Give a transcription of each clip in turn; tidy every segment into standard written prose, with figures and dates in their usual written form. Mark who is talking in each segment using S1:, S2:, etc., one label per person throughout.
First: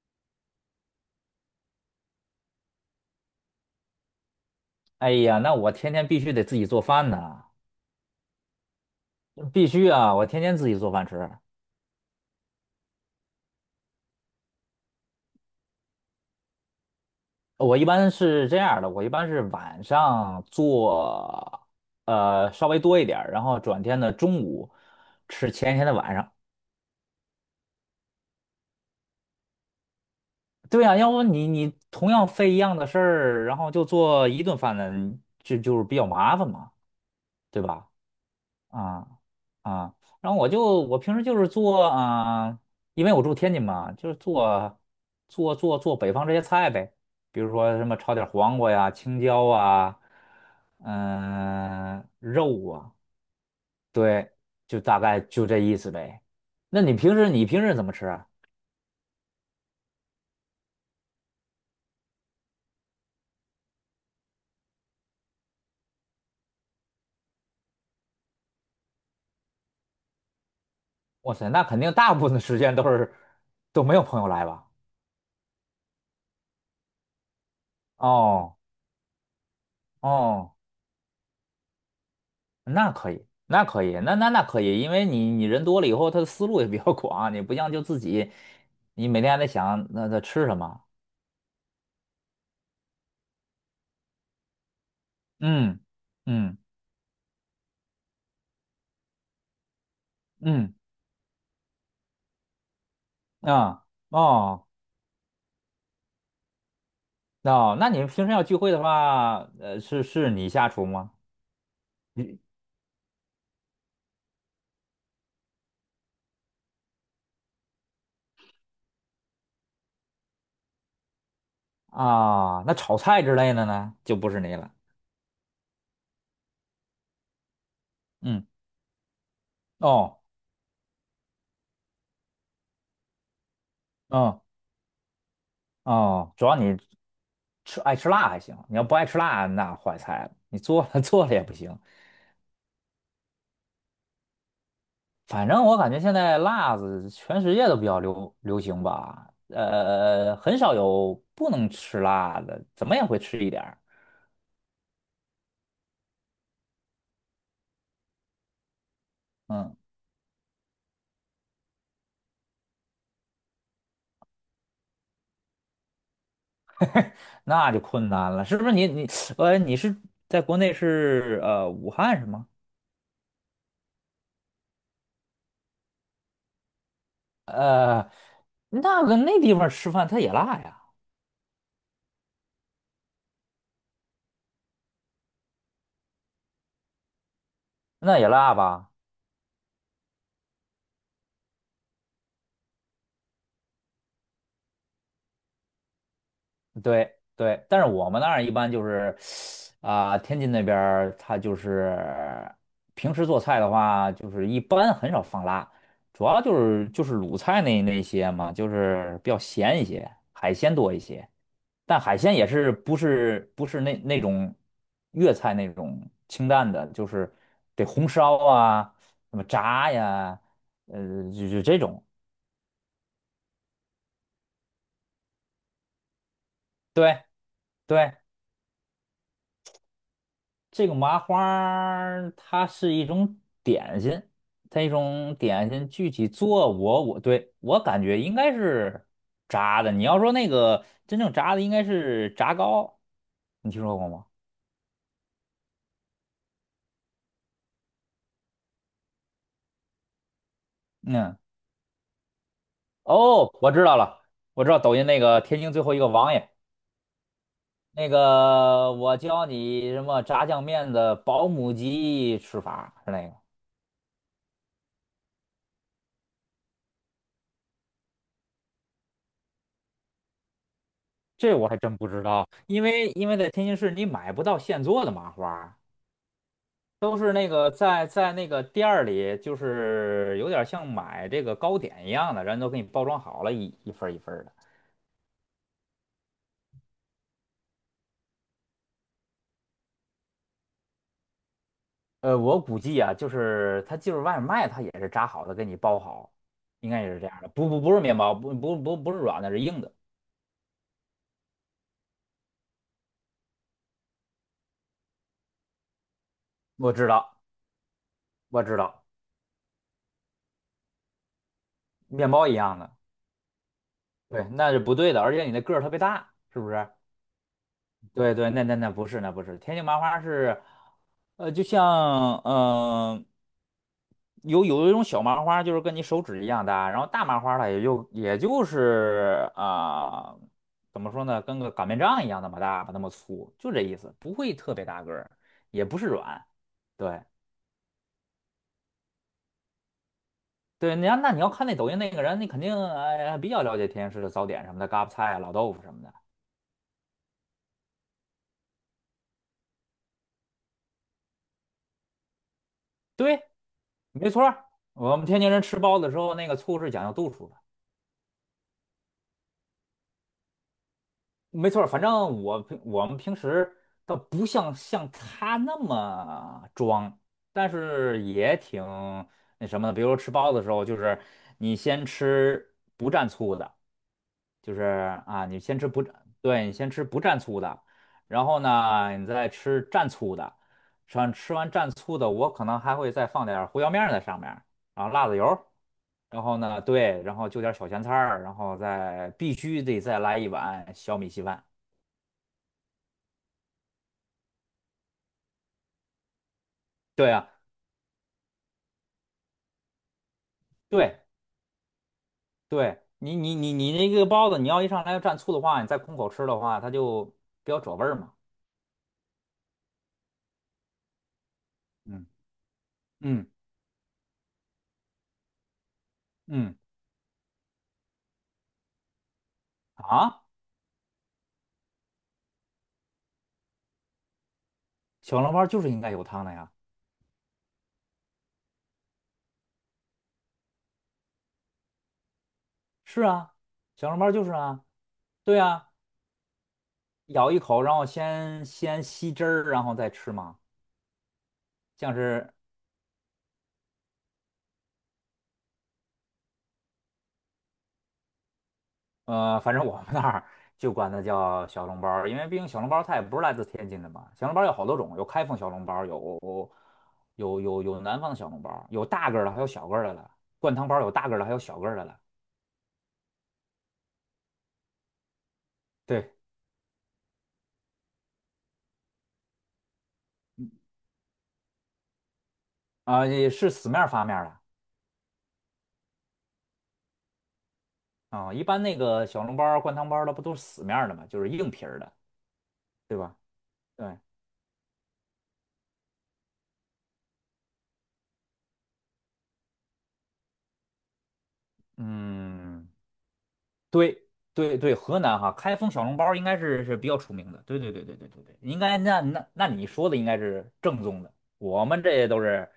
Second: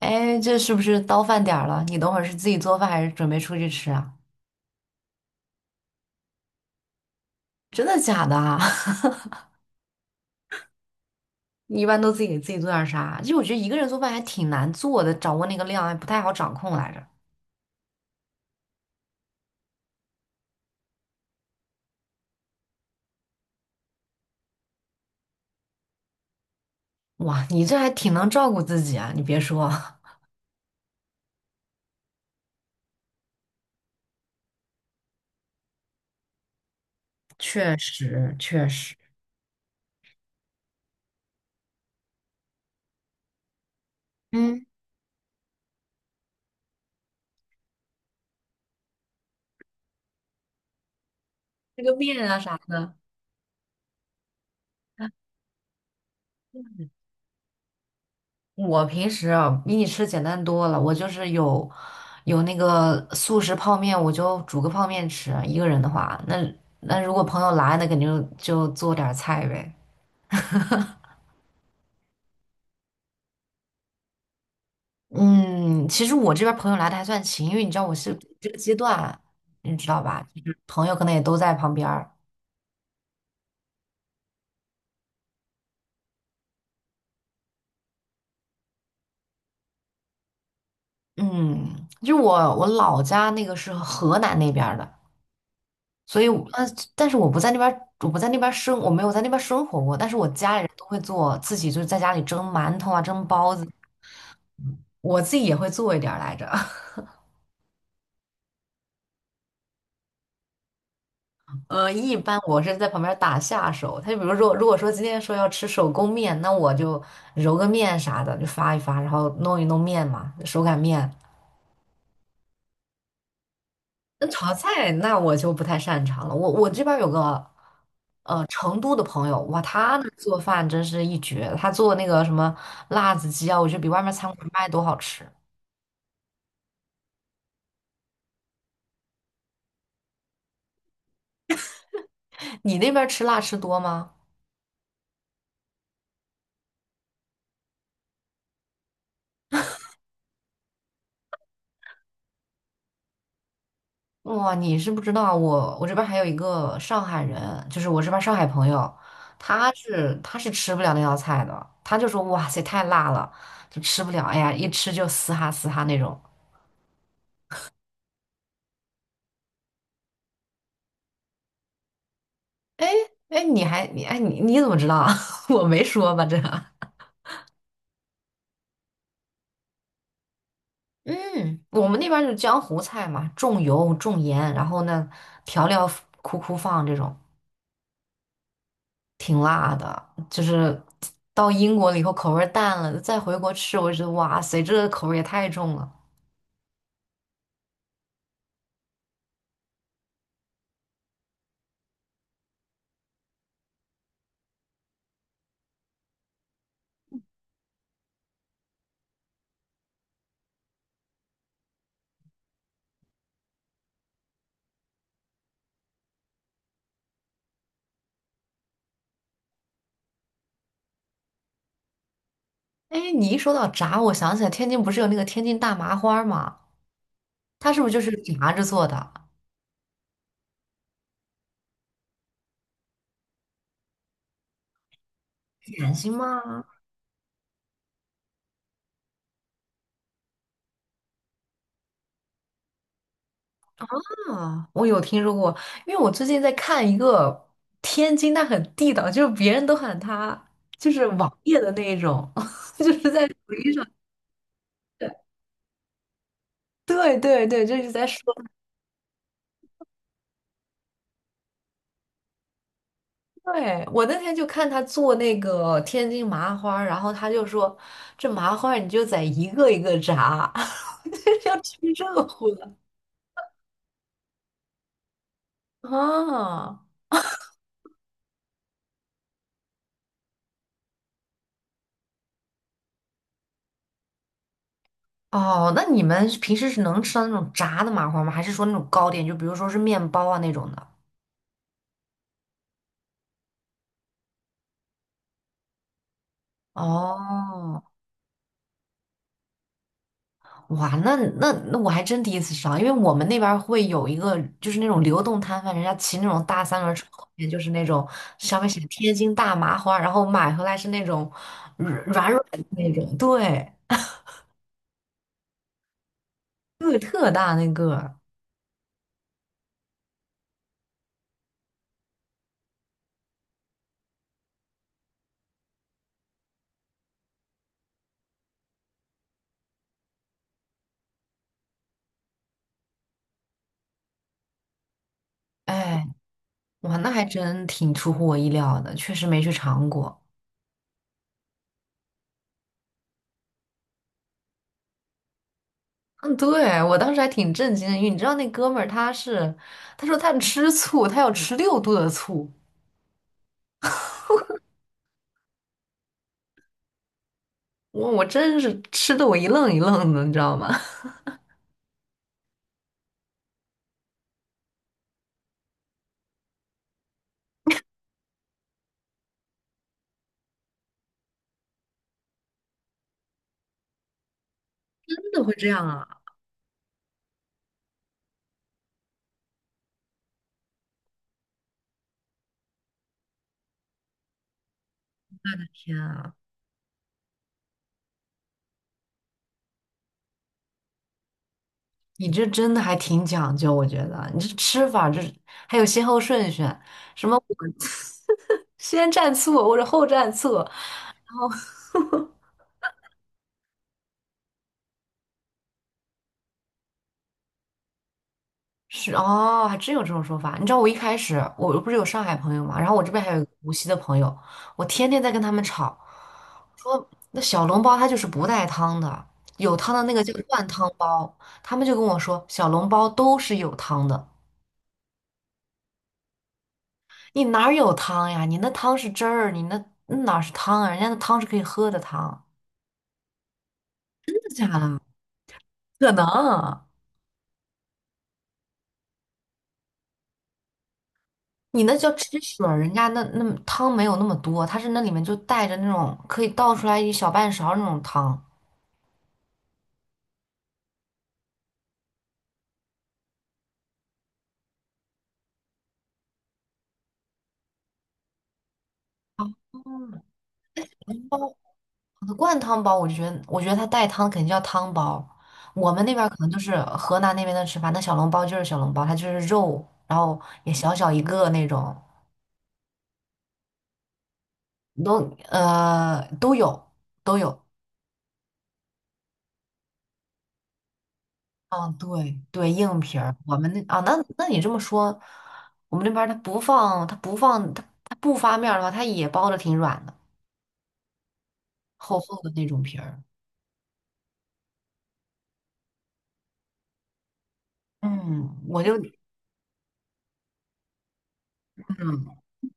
S1: 哎，这是不是到饭点儿了？你等会儿是自己做饭还是准备出去吃啊？
S2: 哎呀，那我天天必须得自己做饭呐，
S1: 真的假的啊？
S2: 必须啊，我天天自己做饭吃。
S1: 你一般都自己给自己做点儿啥？就我觉得一个人做饭还挺难做的，掌握那个量还不太好掌控来着。
S2: 我一般是这样儿的，我一般是晚上做，稍微多一点儿，然后转天的中午吃前一天的晚上。
S1: 哇，你这还挺能照顾自己啊！你别说，
S2: 对呀，要不你同样费一样的事儿，然后就做一顿饭呢，就是比较麻烦嘛，对
S1: 确
S2: 吧？
S1: 实确实，
S2: 啊啊，然后我平时就是做啊，因为我住天津嘛，就是
S1: 嗯，
S2: 做北方这些菜呗，比如说什么炒点黄瓜呀、青椒啊，
S1: 这个面啊啥
S2: 肉啊，
S1: 的，
S2: 对，就大概就这意思呗。那你平时怎么吃啊？
S1: 我平时啊比你吃简单多了。我就是有那个速食泡面，我就煮个泡面吃。一个人的话，那如果朋友来，那肯定就做点儿菜呗。
S2: 哇塞，那肯定大部分的时间都没有朋友来吧？
S1: 嗯，其实我这边朋友来的还算勤，因为你知道我是这
S2: 哦
S1: 个阶段，你知道吧？就
S2: 哦，
S1: 是朋友可能也都在旁边儿。
S2: 那可以，那可以，那可以，因为你人多了以后，他的思路也比较 广，你不像就自己，你每天还得想那吃什么，
S1: 嗯，就是我老家那个是河南那边儿的，
S2: 嗯
S1: 所以我
S2: 嗯
S1: 但是我不在那边儿，我不在那边儿生，我没有在那边儿生活过。但是我家里人
S2: 嗯，
S1: 都会做，自己就是在家里蒸馒头啊，蒸包子，
S2: 啊，哦
S1: 我自己也会做一点儿来着。
S2: 哦，那你们平时要聚会的话，是你下厨吗？
S1: 一般
S2: 你
S1: 我是在旁边打下手。他就比如说，如果说今天说要吃手工面，那我就揉个面啥的，就发一发，然后弄一弄面嘛，手擀面。
S2: 那炒菜之类的呢，就
S1: 那
S2: 不是
S1: 炒
S2: 你了，
S1: 菜那我就不太擅长了。我这边有个
S2: 嗯
S1: 成都的朋友，哇，他那
S2: 哦
S1: 做饭真是一绝。他做那个什么辣子鸡啊，我觉得比外面餐
S2: 哦
S1: 馆卖都好吃。
S2: 哦，主要爱吃辣还行，你要不爱吃辣，那坏菜了，你做了 做了也不行，
S1: 你那边吃辣吃多吗？
S2: 反正我感觉现在辣子全世界都比较流行吧，很少有不能吃辣的，怎么也会吃一点儿。
S1: 哇，你是不知道我，我这边还有一个上海人，就是我这边上海朋友，他
S2: 嗯，
S1: 是他是吃不了那道菜的，他就说哇塞太辣了，就吃不了，哎呀一吃就嘶哈嘶哈那种。
S2: 那就困难了，是不是你你是在国内是武汉是吗？
S1: 哎，你还你哎你你怎么知道啊 我没说吧这？
S2: 呃，那地方吃饭它也辣呀，
S1: 嗯，我们那边就是江湖菜嘛，重油重盐，然后呢调料苦苦放这种，
S2: 那也辣吧？
S1: 挺辣的。就是到英国了以后口味儿淡了，再回国吃，我就觉得哇塞这个口味儿也太重了。
S2: 对对，但是我们那儿一般就是。啊，天津那边儿它就是平时做菜的话，就是一般很少放辣，主要就是鲁菜那些嘛，就是比较咸一些，海鲜多一些。但海鲜也是不是那种粤菜那种清淡的，就是得红烧啊，什么炸呀，就这种。
S1: 哎，你一说到炸，我想起来天津不是有那个天津大麻花儿吗？
S2: 对
S1: 它是不是就是
S2: 对，
S1: 炸着做的？
S2: 这个麻花儿它是一种点心，
S1: 点
S2: 具
S1: 心
S2: 体
S1: 吗？
S2: 做我感觉应该是炸的。你要说那个真正炸的，应该是炸糕，你听说过吗？
S1: 啊，我有听说过，因为我最近在看一个天津，它很地道，就是别人都喊它就是
S2: 嗯，
S1: 网页的那一种，就是在抖
S2: 哦，我
S1: 音
S2: 知
S1: 上。
S2: 道了，我知道抖音那个天津最后一个王爷，
S1: 对对对，就是在
S2: 那
S1: 说。
S2: 个我教你什么炸酱面的保姆级吃法是那个，
S1: 对，我那天就看他做那个天津麻花儿，然后他就说这麻花儿你就在一个一个炸，
S2: 这
S1: 要
S2: 我
S1: 吃
S2: 还真不知
S1: 热
S2: 道，
S1: 乎的
S2: 因为在天津市你买不到现做的麻花。
S1: 啊。
S2: 都是那个在那个店儿里，就是有点像买这个糕点一样的，人都给你包装好了，一份儿一份儿的。
S1: 哦，那你们平时是能吃到那种炸的麻花吗？还是说那种糕点，就比如说是面包啊那种的？
S2: 我估计啊，就是他就是外面卖，他也是炸好的，给你包好，应该也是这样的。
S1: 哦，
S2: 不是面包，不是软的，是硬的。
S1: 哇，那我还真第一次吃到，因为我们那边儿会有一个就是那种流动摊贩，人家骑那种大三轮
S2: 我
S1: 车，
S2: 知
S1: 后
S2: 道，
S1: 面就是那种上
S2: 我
S1: 面
S2: 知
S1: 写着
S2: 道，
S1: 天津大麻花，然后买回来是那种软
S2: 面
S1: 软软
S2: 包一
S1: 的
S2: 样
S1: 那
S2: 的。
S1: 种，对，
S2: 对，那是不对的，而且你的个儿特别大，是不是？
S1: 个特大那个，
S2: 对对，那不是，那不是。天津麻花是，就像嗯。有一种小麻花，就是跟你手指一样大，然后大麻花它也就是啊、怎么说呢，跟个擀面杖一样那么大吧，那么粗，就这意思，不会特别大个儿，也不
S1: 哎，
S2: 是软。
S1: 哇，那
S2: 对
S1: 还真挺出乎我意料的，确实没去尝过。
S2: 对，你要看那抖音那个人，你肯定哎比较了解天津市的早点什么的，嘎巴菜啊、老豆腐什么的。
S1: 嗯，对，我当时还挺震惊的，因为你知道那哥们儿他是，他说他吃醋，他要吃6度的醋，
S2: 对，没错儿，我们天津人吃包子的时候，那个醋是讲究度数的。
S1: 我我真是吃的我一愣一愣的，你知道吗？
S2: 没错儿，反正我们平时倒不像他那么装，但是也挺那什么的。比如说吃包子的时候，就是你先吃不蘸醋的，就是
S1: 真的
S2: 啊，
S1: 会
S2: 你
S1: 这
S2: 先
S1: 样
S2: 吃不
S1: 啊！
S2: 蘸，对，你先吃不蘸醋的，然后呢，你再吃蘸醋的，吃完蘸醋的，我可能还会再放点儿胡椒面儿在上面儿，然后辣子油儿，
S1: 天啊，
S2: 然后呢，对，然后就点儿小咸菜儿，然后再必须得再来一碗小米稀饭。
S1: 你这真的还挺讲究，我觉得你这吃法这还有先后顺序，什
S2: 对
S1: 么
S2: 啊。
S1: 先蘸醋或者后蘸醋，
S2: 对对，你那个包子，你要一上来要蘸醋的话，你再空口吃的话，它就比较褶味儿嘛。
S1: 是哦，还真有这种说法。你知道我一开始我不是有上
S2: 嗯
S1: 海朋友嘛，然后我这边还有一
S2: 嗯
S1: 个无锡的朋友，我天天在跟他们吵，
S2: 嗯，
S1: 说那小笼包它就是不带汤的，有汤的那个叫
S2: 啊，
S1: 灌汤包。他们就跟我说小笼包都是有汤的，
S2: 小笼包就是应该有汤的呀。
S1: 你哪儿有汤呀？你那汤是汁儿，你那哪是汤啊？人家那汤是可以喝的汤，
S2: 是啊，小笼包
S1: 真
S2: 就是
S1: 的假
S2: 啊，
S1: 的？
S2: 对啊，
S1: 可能。
S2: 咬一口，然后先吸汁儿，然后再吃嘛，
S1: 你那叫
S2: 像
S1: 汁
S2: 是
S1: 水儿人家那汤没有那么多，它是那里面就带着那种可以倒出来一小半勺儿那种汤。
S2: 反正我们那儿就管它叫小笼包儿，因为毕竟小笼包儿它也不是来自天津的嘛。小笼包儿有好多种，有开封小笼包儿有南方的小笼包儿，有大个
S1: 哦，
S2: 儿的，还有小个儿的了。灌汤包儿有
S1: 汤
S2: 大个儿的，还
S1: 包，
S2: 有小个儿的了。
S1: 灌汤包，我就觉得，我觉得它带汤肯定叫汤包。我们那边儿
S2: 对
S1: 可能就是河南那边的吃法，那小笼包就是小笼包，它就是肉，然后也小小一个那种，
S2: 啊，也是死面儿发面儿
S1: 都呃都有都有。
S2: 的啊。一般那个小笼包儿灌汤包儿的不都是死面儿的嘛，就是硬皮
S1: 嗯，
S2: 儿的，
S1: 对对，硬
S2: 对
S1: 皮
S2: 吧？
S1: 儿。我们那啊，那
S2: 对，
S1: 那你这么说，我们那边儿它不发面儿的话，它也包的挺软的，厚厚的那种
S2: 嗯。
S1: 皮儿。
S2: 对对对，河南哈，开封小笼包应该是比较出名的。对对对对对对对，
S1: 嗯，
S2: 应
S1: 我就
S2: 该那那那你说的应该是正宗的，我们这
S1: 嗯。
S2: 都是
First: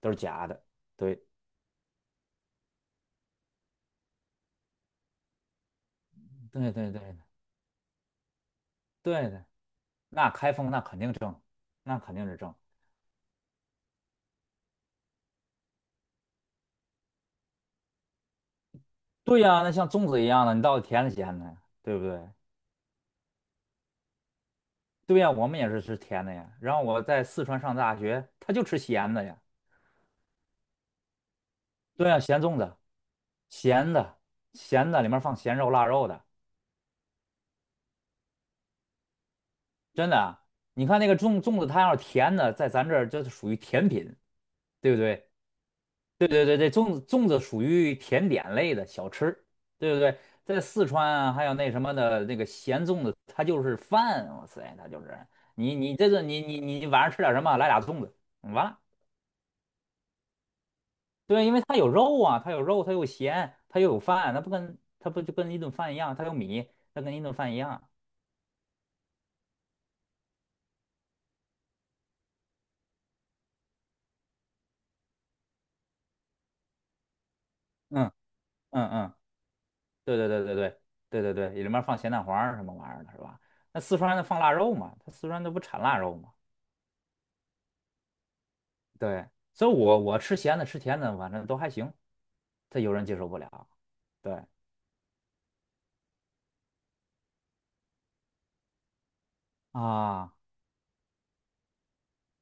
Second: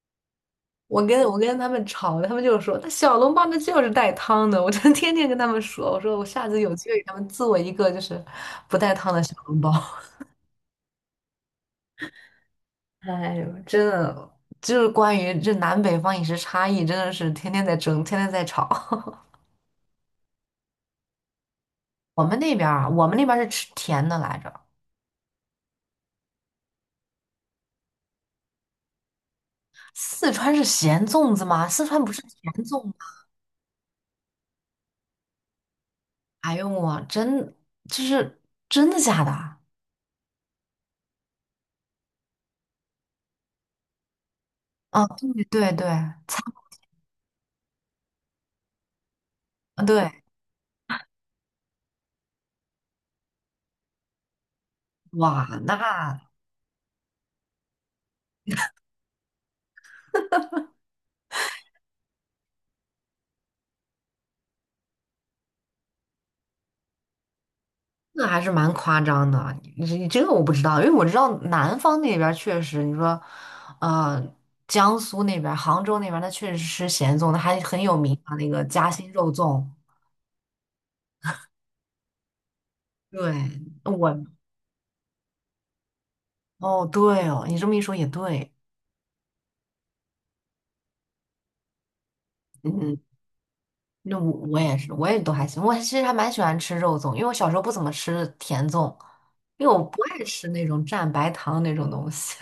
S2: 假的。
S1: 我跟
S2: 对
S1: 我跟他们吵，他们就说那小笼包那就是带汤的，我就天天跟他们说，我说我下次有
S2: 对
S1: 机
S2: 对
S1: 会给
S2: 对
S1: 他们做一个就是不带汤的
S2: 对
S1: 小
S2: 的，
S1: 笼包。
S2: 那开封那肯定正，那肯定是正。
S1: 哎呦，真的就是关于这南北方饮食差异，真的是天天在争，天天在吵。
S2: 对呀，那像粽子一样的，你到底甜的咸的呀，对不对？
S1: 我们那边儿啊，我们那边儿是吃甜的来着，
S2: 对呀，我们也是吃甜的呀。然后我在四川上大学，他就吃咸的呀。
S1: 四川是咸粽子吗？四川
S2: 对
S1: 不
S2: 呀，
S1: 是甜
S2: 咸粽子，
S1: 粽吗？
S2: 咸的咸的里面放咸肉腊肉的。
S1: 哎呦我真就是真的假的啊？
S2: 真的啊，你看那个粽子，它要是甜的，在咱这儿就是属于甜品，对不对？
S1: 对对对，
S2: 对
S1: 擦
S2: 对对对，粽子属于甜点类的小吃，对不
S1: 对，
S2: 对？在四川啊，还有那什么的那个咸粽子，它就是饭，哇塞，它就是
S1: 哇
S2: 你你这
S1: 那。
S2: 个你你你晚上吃点什么，来俩粽子，完了。对，因为它有肉啊，它有肉，它有咸，它又有饭，它不跟它不就跟一顿饭一样，它有米，它跟一顿饭一样。
S1: 那还是蛮夸张的，你你这个我不知道，因为我知道南方那边儿确实，你说，呃，江苏那边儿杭州那边儿，那确实吃咸粽，那还很有
S2: 嗯
S1: 名啊，那个
S2: 嗯
S1: 夹心
S2: 嗯。
S1: 肉粽。
S2: 对对对对对对对对，里面放咸蛋黄儿什么玩意儿的，是
S1: 对，
S2: 吧？那四川的
S1: 我
S2: 放腊肉嘛，它四川那不产腊肉嘛？
S1: 哦，对哦，你这么一说也对，
S2: 对，所以我吃咸的吃甜的，反正都还行。他有
S1: 嗯，
S2: 人接受不了，
S1: 那我
S2: 对
S1: 我也是，我也都还行，我其实还蛮喜欢吃肉粽，因为我小时候不怎么吃甜粽，因为我不爱
S2: 啊，
S1: 吃那种蘸白糖那种东西。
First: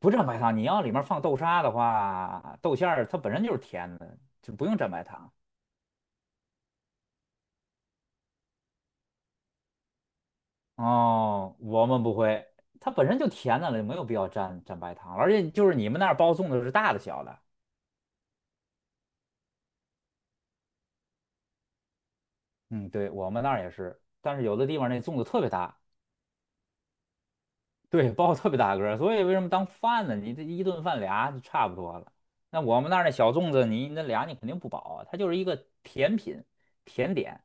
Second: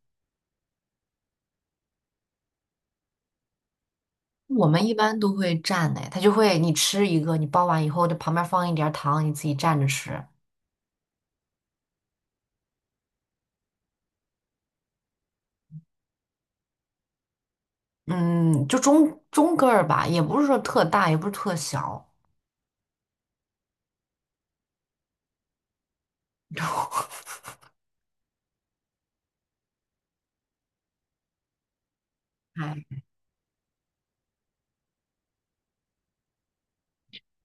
S2: 不蘸白糖，你要里面放豆沙的话，豆馅儿它本身就是甜的，就不
S1: 我
S2: 用
S1: 们
S2: 蘸
S1: 一
S2: 白
S1: 般都
S2: 糖。
S1: 会蘸的，他就会你吃一个，你包完以后，这旁边放一点儿糖，你自己蘸着吃。
S2: 哦，我们不会，它本身就甜的了，没有必要蘸白糖。而且就是你们那儿包粽子是大的小的，
S1: 嗯，就中个儿吧，也不是说特大，也不是特小。
S2: 嗯，对，我们那儿也是，但是有的地方那粽子特别大，对，包特别大个儿，所以为什么当饭呢？你这一顿饭俩就差不多了。那我们那
S1: 哎，
S2: 儿那小粽子，你那俩你肯定不饱啊，它就是一个甜品、甜点，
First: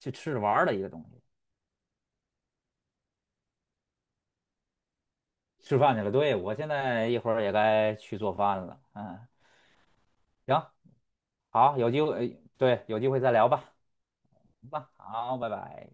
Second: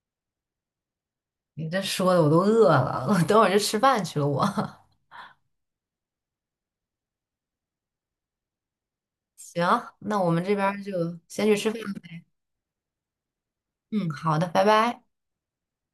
S2: 去吃着玩儿的一个东西。
S1: 你这说的我都饿了，我等会儿就吃饭去了我。
S2: 吃饭去了，对，我现在一会儿也该去做饭了。嗯，
S1: 行，那我们这边
S2: 行，
S1: 儿就先去吃
S2: 好，
S1: 饭。
S2: 有机会，哎对，有机会再聊吧。
S1: 嗯，好的，拜
S2: 行吧，
S1: 拜。
S2: 好，拜拜。